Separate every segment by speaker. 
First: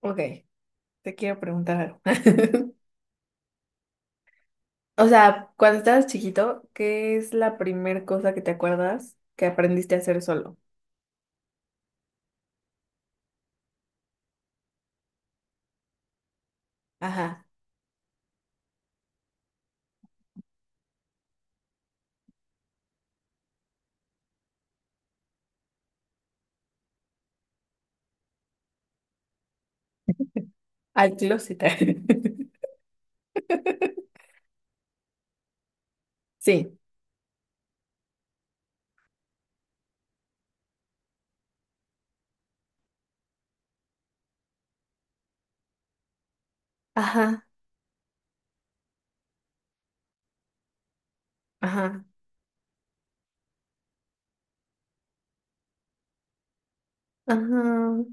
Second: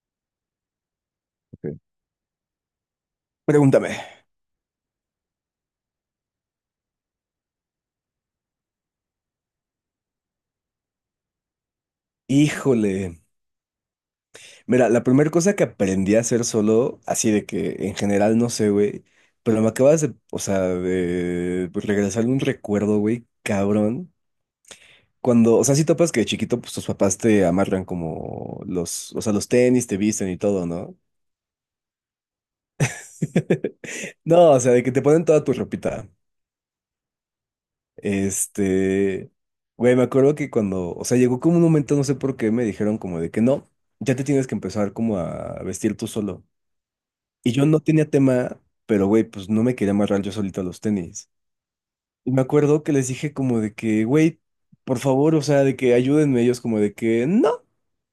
Speaker 1: Ok, te quiero
Speaker 2: Ok.
Speaker 1: preguntar algo.
Speaker 2: Pregúntame.
Speaker 1: O sea, cuando estabas chiquito, ¿qué es la primera cosa que te acuerdas que aprendiste a hacer solo?
Speaker 2: Híjole. Mira, la primera cosa que aprendí a hacer solo, así
Speaker 1: Ajá,
Speaker 2: de que en general no sé, güey, pero me acabas de, o sea, de pues, regresar un recuerdo, güey, cabrón. Cuando, o sea, si topas que de chiquito, pues tus papás te amarran como los, o sea, los tenis, te visten y todo, ¿no?
Speaker 1: al closet.
Speaker 2: No, o sea, de que te ponen toda tu ropita.
Speaker 1: Sí,
Speaker 2: Este, Güey, me acuerdo que cuando, o sea, llegó como un momento, no sé por qué, me dijeron como de que no, ya te tienes que empezar como a vestir tú solo.
Speaker 1: ajá,
Speaker 2: Y yo no tenía tema, pero güey, pues no me quería amarrar yo solito a los tenis.
Speaker 1: ajá,
Speaker 2: Y me acuerdo que les dije como de que, güey, por favor, o sea, de que ayúdenme ellos como de que no.
Speaker 1: ajá,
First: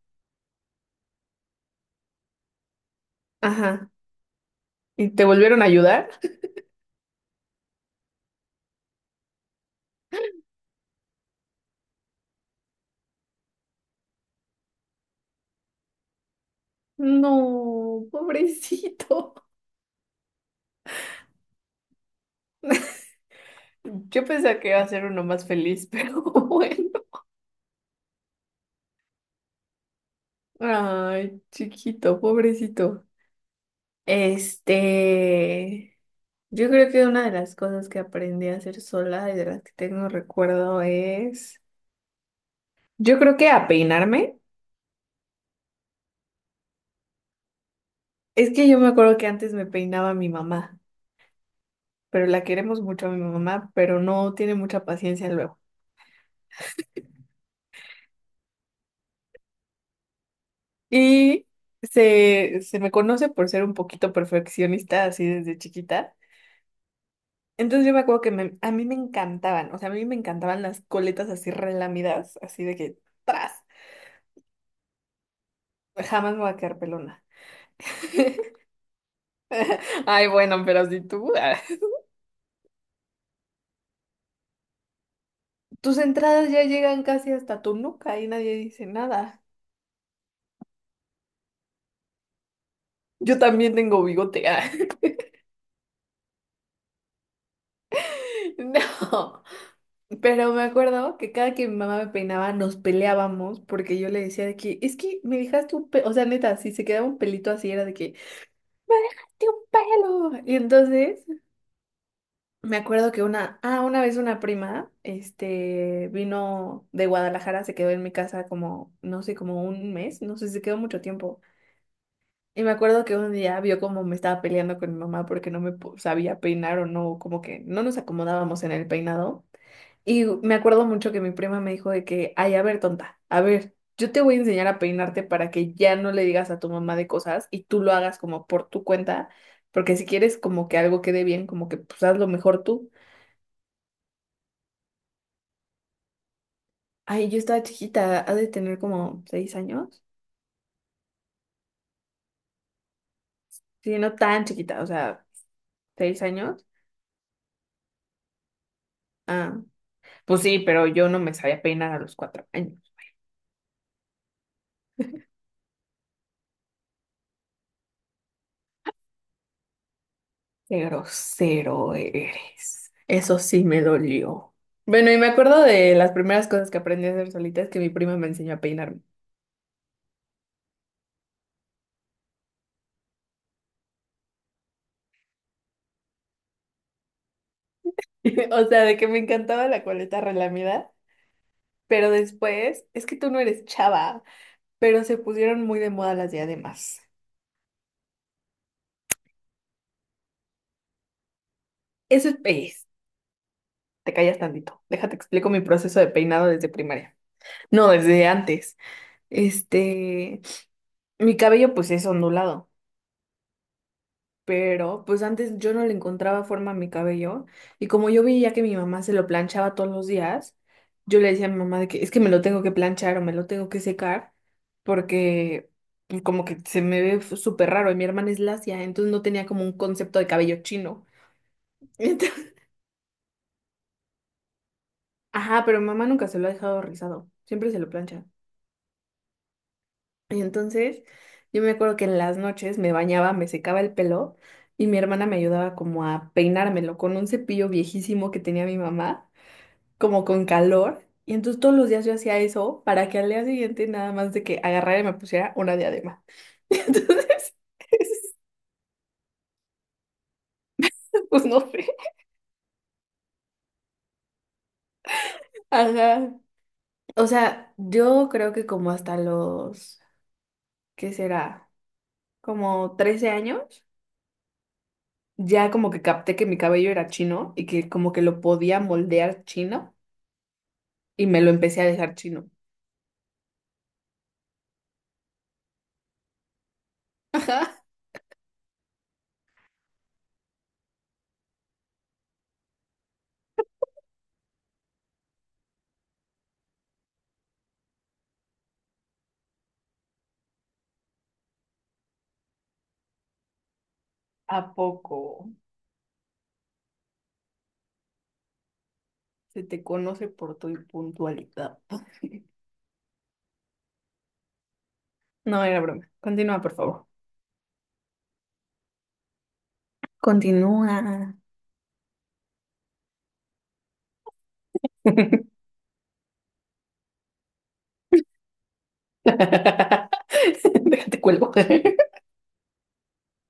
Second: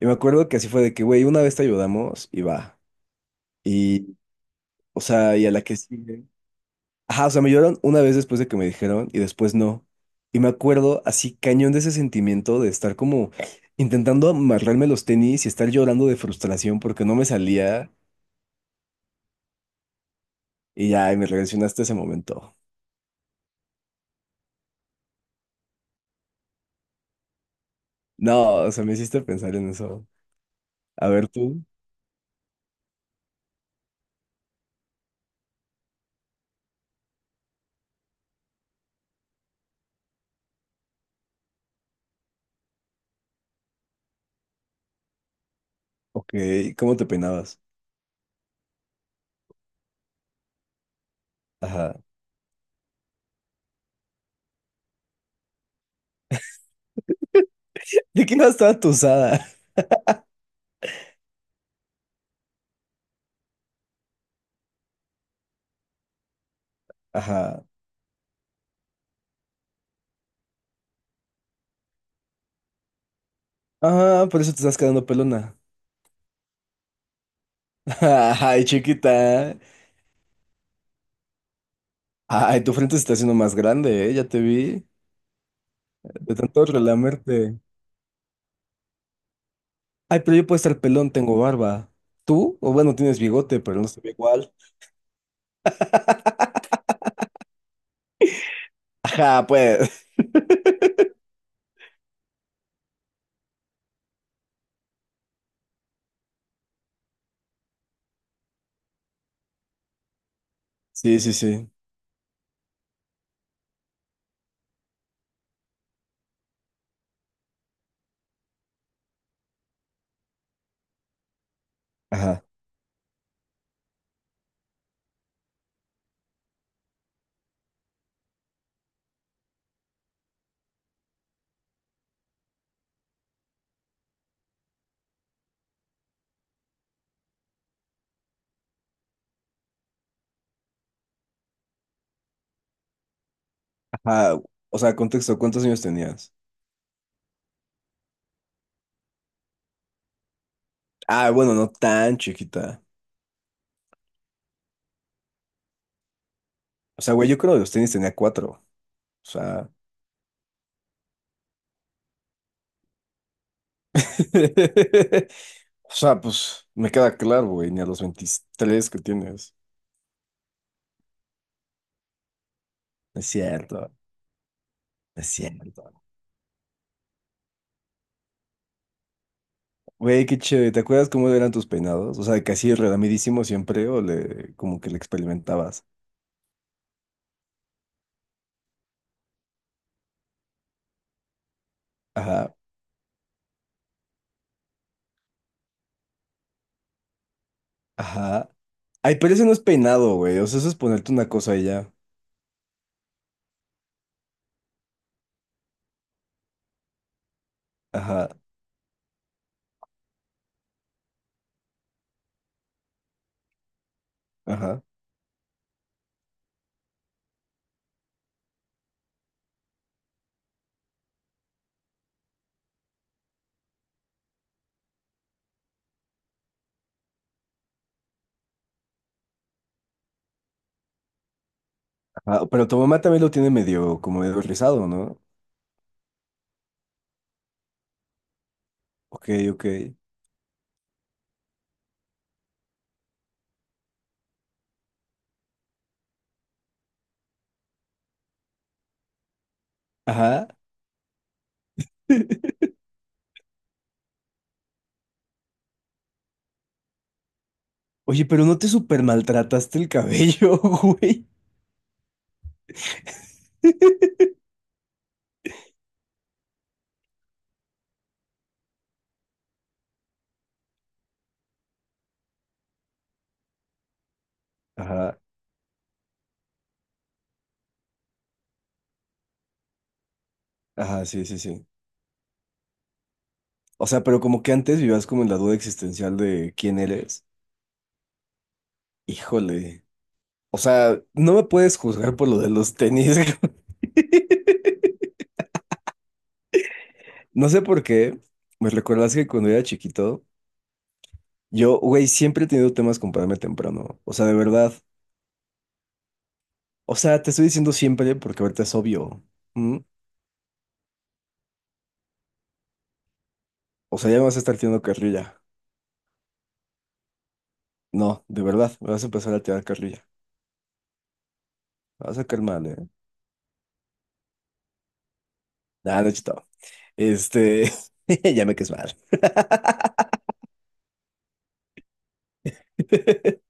Speaker 2: Y me acuerdo que así fue de que, güey, una vez te ayudamos y va.
Speaker 1: ajá.
Speaker 2: Y, o
Speaker 1: ¿Y te
Speaker 2: sea, y a la
Speaker 1: volvieron a
Speaker 2: que
Speaker 1: ayudar?
Speaker 2: sigue. Ajá, o sea, me ayudaron una vez después de que me dijeron y después no. Y me acuerdo así cañón de ese sentimiento de estar como intentando amarrarme los tenis y estar llorando de frustración porque no me salía.
Speaker 1: No, pobrecito.
Speaker 2: Y ya, y me regresionaste ese momento.
Speaker 1: Yo pensé que iba a ser uno más feliz, pero bueno.
Speaker 2: No, o sea, me hiciste pensar en eso. A ver
Speaker 1: Ay,
Speaker 2: tú,
Speaker 1: chiquito, pobrecito. Este... Yo creo que una de las cosas que aprendí a hacer sola y de las que tengo recuerdo es, yo creo que a peinarme.
Speaker 2: ok, ¿cómo te peinabas?
Speaker 1: Es que yo me acuerdo que antes me peinaba mi mamá,
Speaker 2: Ajá.
Speaker 1: pero la queremos mucho a mi mamá, pero no tiene mucha paciencia luego.
Speaker 2: ¿De qué ibas toda tusada?
Speaker 1: Y se me conoce por ser un poquito perfeccionista así desde chiquita.
Speaker 2: Ajá.
Speaker 1: Entonces yo me acuerdo que a mí me encantaban, o sea, a mí me encantaban las coletas así relamidas, así de que, ¡tras!
Speaker 2: Ah, por eso te estás quedando pelona.
Speaker 1: Jamás me voy a quedar pelona.
Speaker 2: Ay, chiquita.
Speaker 1: Ay, bueno, pero si tú.
Speaker 2: Ay, tu frente se está haciendo más grande, ¿eh? Ya te vi.
Speaker 1: Tus
Speaker 2: De
Speaker 1: entradas ya
Speaker 2: tanto
Speaker 1: llegan casi
Speaker 2: relamerte.
Speaker 1: hasta tu nuca y nadie dice nada.
Speaker 2: Ay, pero yo puedo estar pelón, tengo barba. ¿Tú? O bueno, tienes
Speaker 1: Yo
Speaker 2: bigote,
Speaker 1: también
Speaker 2: pero no se
Speaker 1: tengo
Speaker 2: ve
Speaker 1: bigote.
Speaker 2: igual.
Speaker 1: Ah. No,
Speaker 2: Ajá, pues.
Speaker 1: pero me acuerdo que cada que mi mamá me peinaba nos peleábamos porque yo le decía de que es que me dejaste un pelo, o sea, neta, si se quedaba un pelito así era de que me dejaste un pelo. Y
Speaker 2: Sí,
Speaker 1: entonces
Speaker 2: sí, sí.
Speaker 1: me acuerdo que una, una vez una prima, vino de Guadalajara, se quedó en mi casa como, no sé, como un mes, no sé, se quedó mucho tiempo.
Speaker 2: Ajá.
Speaker 1: Y me acuerdo que un día vio cómo me estaba peleando con mi mamá porque no sabía peinar o no, como que no nos acomodábamos en el peinado. Y me acuerdo mucho que mi prima me dijo de que, ay, a ver, tonta, a ver, yo te voy a enseñar a peinarte para que ya no le digas a tu mamá de cosas y tú lo hagas como por tu cuenta, porque si quieres como que algo quede bien, como que pues hazlo mejor tú.
Speaker 2: Ajá. O sea, contexto, ¿cuántos años tenías?
Speaker 1: Ay, yo estaba chiquita, ha de tener como 6 años.
Speaker 2: Ah, bueno, no tan chiquita.
Speaker 1: Sí, no tan chiquita, o sea, 6 años.
Speaker 2: O sea, güey, yo creo que los tenis tenía cuatro. O
Speaker 1: Ah,
Speaker 2: sea,
Speaker 1: pues sí, pero yo no me sabía peinar a los 4 años.
Speaker 2: o sea, pues me queda claro, güey, ni a los 23 que tienes.
Speaker 1: Qué grosero eres.
Speaker 2: No Es
Speaker 1: Eso sí me
Speaker 2: cierto, no
Speaker 1: dolió. Bueno, y me
Speaker 2: es
Speaker 1: acuerdo
Speaker 2: cierto.
Speaker 1: de las primeras cosas que aprendí a hacer solita es que mi prima me enseñó a peinarme.
Speaker 2: Güey, qué chévere. ¿Te acuerdas cómo eran tus peinados? O sea, de que así siempre o le, como que le experimentabas.
Speaker 1: O sea, de que me encantaba la coleta relamida, pero
Speaker 2: Ajá,
Speaker 1: después, es que tú no eres chava, pero se pusieron muy de moda las diademas.
Speaker 2: ajá. Ay, pero ese no es peinado, güey. O sea, eso es ponerte una cosa y ya.
Speaker 1: Eso es pez. Te callas tantito. Déjate explico mi proceso de peinado desde primaria. No, desde
Speaker 2: Ajá,
Speaker 1: antes. Este, mi cabello pues es ondulado.
Speaker 2: ajá,
Speaker 1: Pero pues antes yo no le encontraba forma a mi cabello y como yo veía que mi mamá se lo planchaba todos los días, yo le decía a mi mamá de que es que me lo tengo que planchar o me lo tengo que secar porque pues, como que se me ve súper raro y mi hermana es lacia, entonces no tenía como un concepto de cabello chino.
Speaker 2: ajá.
Speaker 1: Entonces-
Speaker 2: Pero tu mamá también lo tiene medio, como medio rizado, ¿no?
Speaker 1: ajá, pero mamá nunca se lo ha dejado rizado, siempre se lo plancha.
Speaker 2: Ok, ok.
Speaker 1: Y entonces yo me acuerdo que en las noches me bañaba, me secaba el pelo. Y mi hermana me ayudaba como a peinármelo con un cepillo viejísimo que tenía mi mamá, como con
Speaker 2: Ajá.
Speaker 1: calor. Y entonces todos los días yo hacía eso para que al día siguiente nada más de que agarrara y me pusiera una diadema. Y entonces,
Speaker 2: Oye, pero no te super maltrataste el cabello, güey.
Speaker 1: pues no sé. Ajá. O sea, yo creo que como hasta los, ¿qué será? Como 13 años,
Speaker 2: Ajá.
Speaker 1: ya como que capté que mi cabello era chino y que como que lo podía moldear chino
Speaker 2: Ajá, sí,
Speaker 1: y
Speaker 2: sí,
Speaker 1: me lo
Speaker 2: sí.
Speaker 1: empecé a dejar chino.
Speaker 2: O sea, pero como que antes vivías como en la duda existencial de quién eres. Híjole. O sea, no me puedes juzgar por lo de los tenis. No sé por qué. Me recuerdas que cuando era chiquito, yo, güey, siempre he tenido temas con pararme temprano. O sea, de
Speaker 1: ¿A
Speaker 2: verdad.
Speaker 1: poco?
Speaker 2: O sea, te estoy diciendo siempre porque ahorita es obvio.
Speaker 1: Se
Speaker 2: ¿Mm?
Speaker 1: te conoce por tu puntualidad.
Speaker 2: O sea, ya me vas a estar tirando carrilla.
Speaker 1: No era broma. Continúa, por favor.
Speaker 2: No, de verdad, me vas a empezar a tirar carrilla.
Speaker 1: Continúa.
Speaker 2: Me vas a caer mal, ¿eh? Nada, no he chutado. Este, ya me caes mal.
Speaker 1: Déjate cuelgo.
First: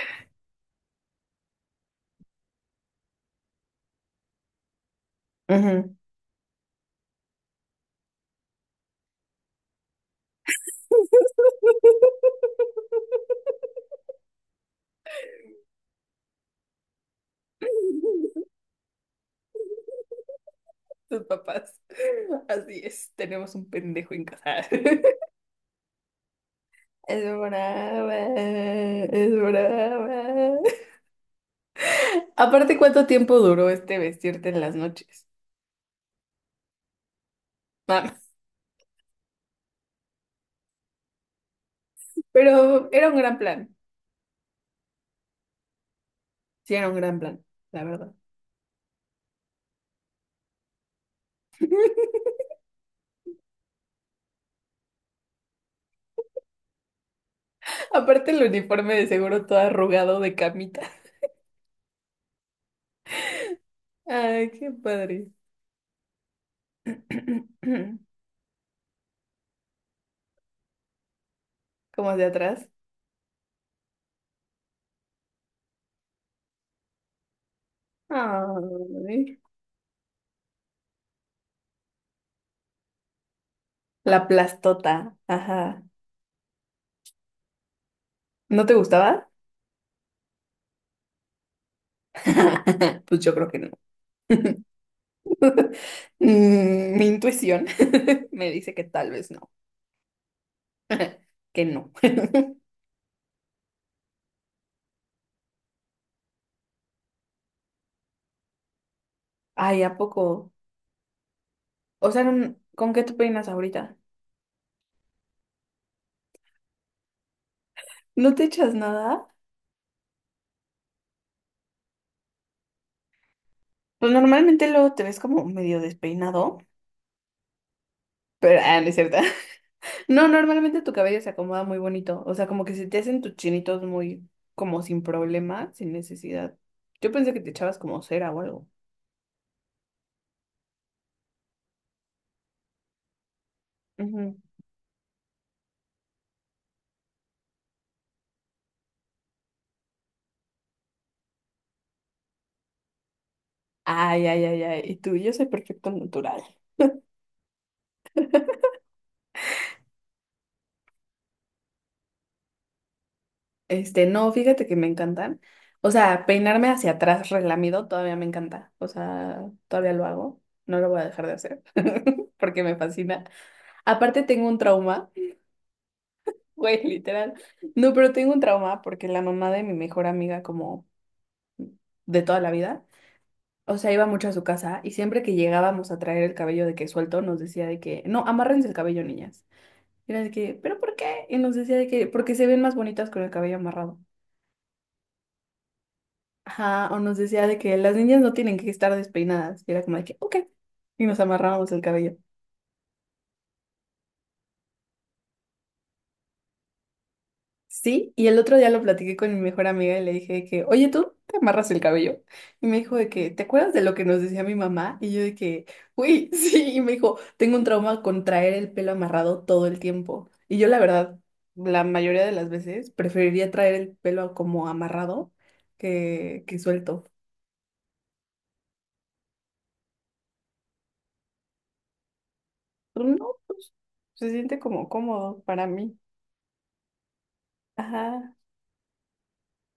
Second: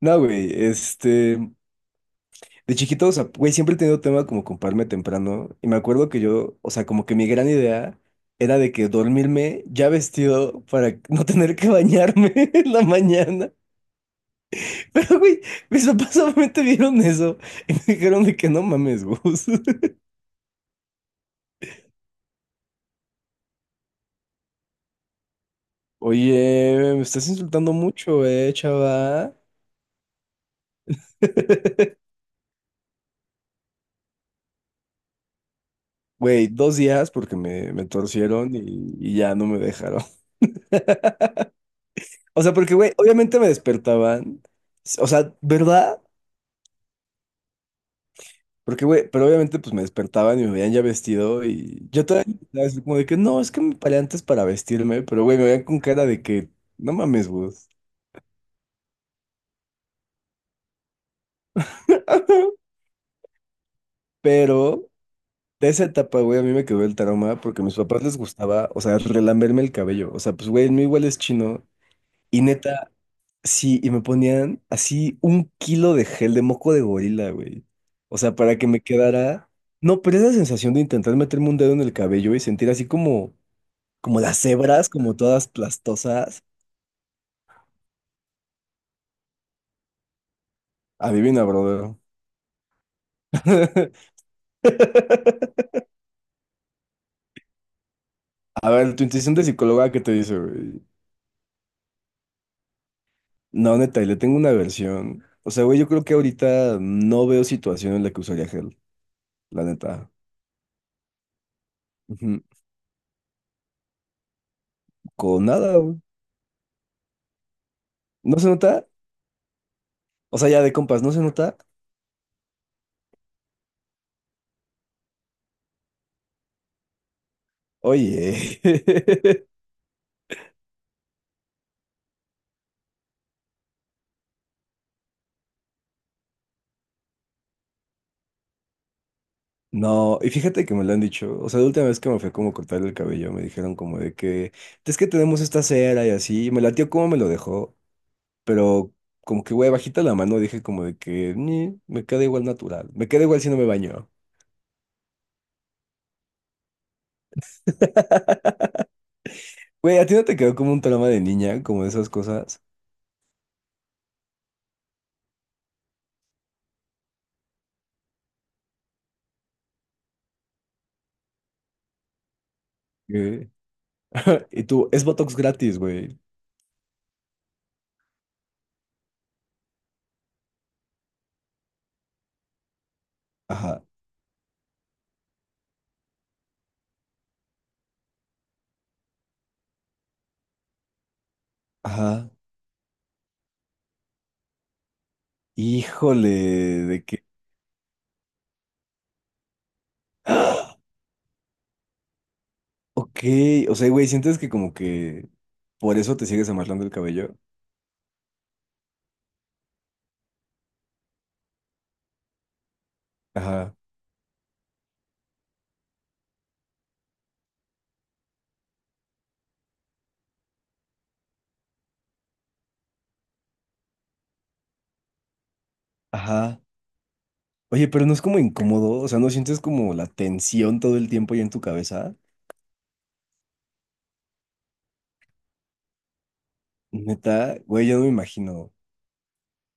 Speaker 2: No, güey, de chiquito, o sea, güey, siempre he tenido tema como con pararme temprano y me
Speaker 1: Ujú.
Speaker 2: acuerdo que yo, o sea, como que mi gran idea era de que dormirme ya vestido para no tener que bañarme en la mañana. Pero, güey, mis papás solamente vieron eso y me dijeron de que no mames, Gus.
Speaker 1: Tus papás. Así es, tenemos un pendejo en casa.
Speaker 2: Oye, me
Speaker 1: Es
Speaker 2: estás insultando
Speaker 1: brava,
Speaker 2: mucho,
Speaker 1: es
Speaker 2: chava.
Speaker 1: brava. Aparte, ¿cuánto tiempo duró este vestirte en las noches?
Speaker 2: Güey, dos días porque me
Speaker 1: Ah,
Speaker 2: torcieron y ya no me dejaron. O sea, porque,
Speaker 1: pero
Speaker 2: güey,
Speaker 1: era un gran
Speaker 2: obviamente me
Speaker 1: plan.
Speaker 2: despertaban. O sea, ¿verdad?
Speaker 1: Sí, era un gran plan, la verdad.
Speaker 2: Porque, güey, pero obviamente pues me despertaban y me veían ya vestido y yo todavía estaba así como de que no, es que me paré antes para vestirme, pero, güey, me veían con cara de que no mames, vos.
Speaker 1: Aparte, el uniforme de seguro todo arrugado de camita. Ay, qué
Speaker 2: Pero
Speaker 1: padre.
Speaker 2: de esa etapa, güey, a mí me quedó el trauma porque a mis papás les gustaba, o sea, relamberme el cabello. O sea, pues, güey, el mío igual es chino.
Speaker 1: Como de
Speaker 2: Y
Speaker 1: atrás.
Speaker 2: neta, sí, y me ponían así un kilo de gel de moco de gorila, güey. O sea, para que me
Speaker 1: Ay,
Speaker 2: quedara. No, pero esa sensación de intentar meterme un dedo en el cabello y sentir así como,
Speaker 1: la
Speaker 2: como las hebras, como
Speaker 1: plastota,
Speaker 2: todas
Speaker 1: ajá.
Speaker 2: plastosas.
Speaker 1: ¿No te gustaba?
Speaker 2: Adivina, brother.
Speaker 1: Pues yo creo que no. Mm, mi intuición me
Speaker 2: A
Speaker 1: dice que
Speaker 2: ver, tu
Speaker 1: tal vez
Speaker 2: intuición de
Speaker 1: no,
Speaker 2: psicóloga, ¿qué te dice, güey?
Speaker 1: que no.
Speaker 2: No, neta, y le tengo una versión. O sea, güey, yo creo que ahorita no veo situación en la que usaría gel, la
Speaker 1: Ay, ¿a
Speaker 2: neta.
Speaker 1: poco? O sea,
Speaker 2: Ujú.
Speaker 1: ¿con qué te peinas ahorita?
Speaker 2: Con nada, güey.
Speaker 1: ¿No
Speaker 2: ¿No
Speaker 1: te
Speaker 2: se
Speaker 1: echas
Speaker 2: nota?
Speaker 1: nada?
Speaker 2: O sea, ya de compas, ¿no se nota?
Speaker 1: Pues normalmente luego te ves como medio despeinado, pero
Speaker 2: Oye,
Speaker 1: no es cierto. No, normalmente tu cabello se acomoda muy bonito. O sea, como que se te hacen tus chinitos muy, como sin problema, sin necesidad. Yo pensé que te echabas como cera o algo.
Speaker 2: no, y fíjate que me lo han dicho, o sea, la última vez que me fue como a cortar el cabello, me dijeron como de
Speaker 1: Ujú.
Speaker 2: que, es que tenemos esta cera y así, y me latió como me lo dejó, pero como que, güey, bajita la mano dije como de que, "Ni, me queda igual natural, me queda igual si no me baño".
Speaker 1: Ay, ay, ay, ay. Y tú, yo soy perfecto al natural.
Speaker 2: Güey, ¿a ti no te quedó como un trauma de niña, como de esas cosas?
Speaker 1: No, fíjate que me encantan. O sea, peinarme hacia atrás relamido todavía me encanta. O sea, todavía lo hago. No lo voy a dejar de hacer porque me fascina.
Speaker 2: Que-
Speaker 1: Aparte tengo un
Speaker 2: Y tú, es
Speaker 1: trauma,
Speaker 2: Botox gratis, güey.
Speaker 1: güey, literal. No, pero tengo un trauma porque la mamá de mi mejor amiga como de toda la vida. O
Speaker 2: Ajá,
Speaker 1: sea, iba mucho a su casa y siempre que llegábamos a traer el cabello de que suelto, nos decía de que, no, amárrense el cabello, niñas. Y era de que, ¿pero por qué? Y nos decía de que,
Speaker 2: ajá.
Speaker 1: porque se ven más bonitas con el cabello amarrado.
Speaker 2: Híjole,
Speaker 1: Ajá, o
Speaker 2: de
Speaker 1: nos
Speaker 2: que...
Speaker 1: decía de que las niñas no tienen que estar despeinadas. Y era como de que, ok. Y nos amarrábamos el cabello.
Speaker 2: Ok, o sea, güey, ¿sientes que como que por eso te sigues amarrando el cabello?
Speaker 1: Sí, y el otro día lo platiqué con mi mejor amiga y le dije que, oye, tú te amarras el cabello. Y me dijo de que, ¿te acuerdas
Speaker 2: Ajá,
Speaker 1: de lo que nos decía mi mamá? Y yo de que, uy, sí, y me dijo, tengo un trauma con traer el pelo amarrado todo el tiempo. Y yo la verdad, la mayoría de las veces preferiría traer el pelo como amarrado que
Speaker 2: ajá.
Speaker 1: suelto.
Speaker 2: Oye, pero no es como incómodo, o sea, no sientes como la tensión todo el tiempo ya en tu cabeza.
Speaker 1: Pero no, pues se siente como cómodo para mí.
Speaker 2: Neta, güey, yo no me
Speaker 1: Ajá,
Speaker 2: imagino.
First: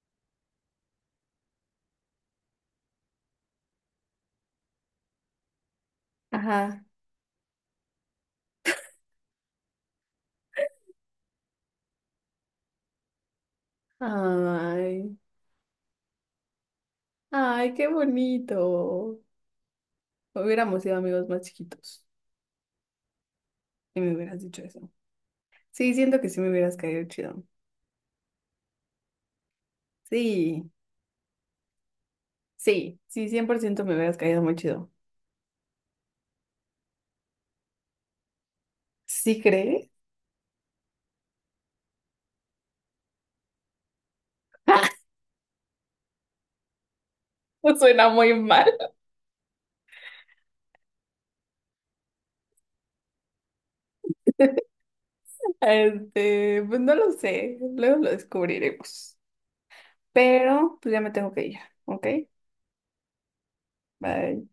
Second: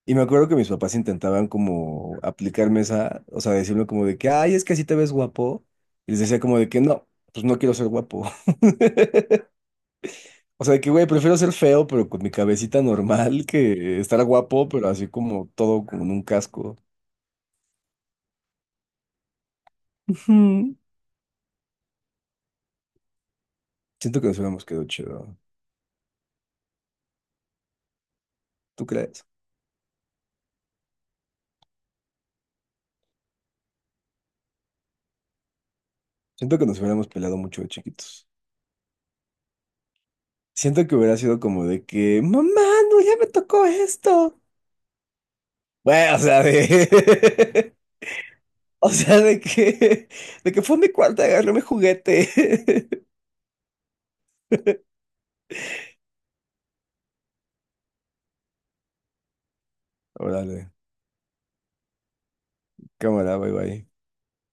Speaker 2: Y me acuerdo que mis papás intentaban como aplicarme esa, o sea, decirme como de que, ay, es que así te ves guapo. Y les decía como de que
Speaker 1: ajá.
Speaker 2: no, pues no quiero ser guapo. O sea, de que, güey, prefiero ser feo, pero con mi cabecita normal, que estar guapo, pero así
Speaker 1: Ay,
Speaker 2: como todo con un casco.
Speaker 1: ay, qué bonito.
Speaker 2: Ujú.
Speaker 1: Hubiéramos sido amigos más chiquitos, si me
Speaker 2: Siento que nos
Speaker 1: hubieras dicho
Speaker 2: hubiéramos quedado
Speaker 1: eso.
Speaker 2: chido.
Speaker 1: Sí, siento que sí me hubieras caído chido.
Speaker 2: ¿Tú crees?
Speaker 1: Sí, sí, sí, 100% me hubieras caído muy chido.
Speaker 2: Siento que nos hubiéramos peleado mucho de chiquitos.
Speaker 1: ¿Sí crees?
Speaker 2: Siento que hubiera sido como de que, mamá, no, ya me tocó esto. Bueno, o sea, de...
Speaker 1: Suena muy mal.
Speaker 2: O sea, de que... De que fue a mi cuarto, agarré mi juguete.
Speaker 1: Pues no lo sé, luego lo descubriremos.
Speaker 2: Órale,
Speaker 1: Pero pues ya me tengo que ir, ¿ok?
Speaker 2: cámara, bye bye.
Speaker 1: Bye.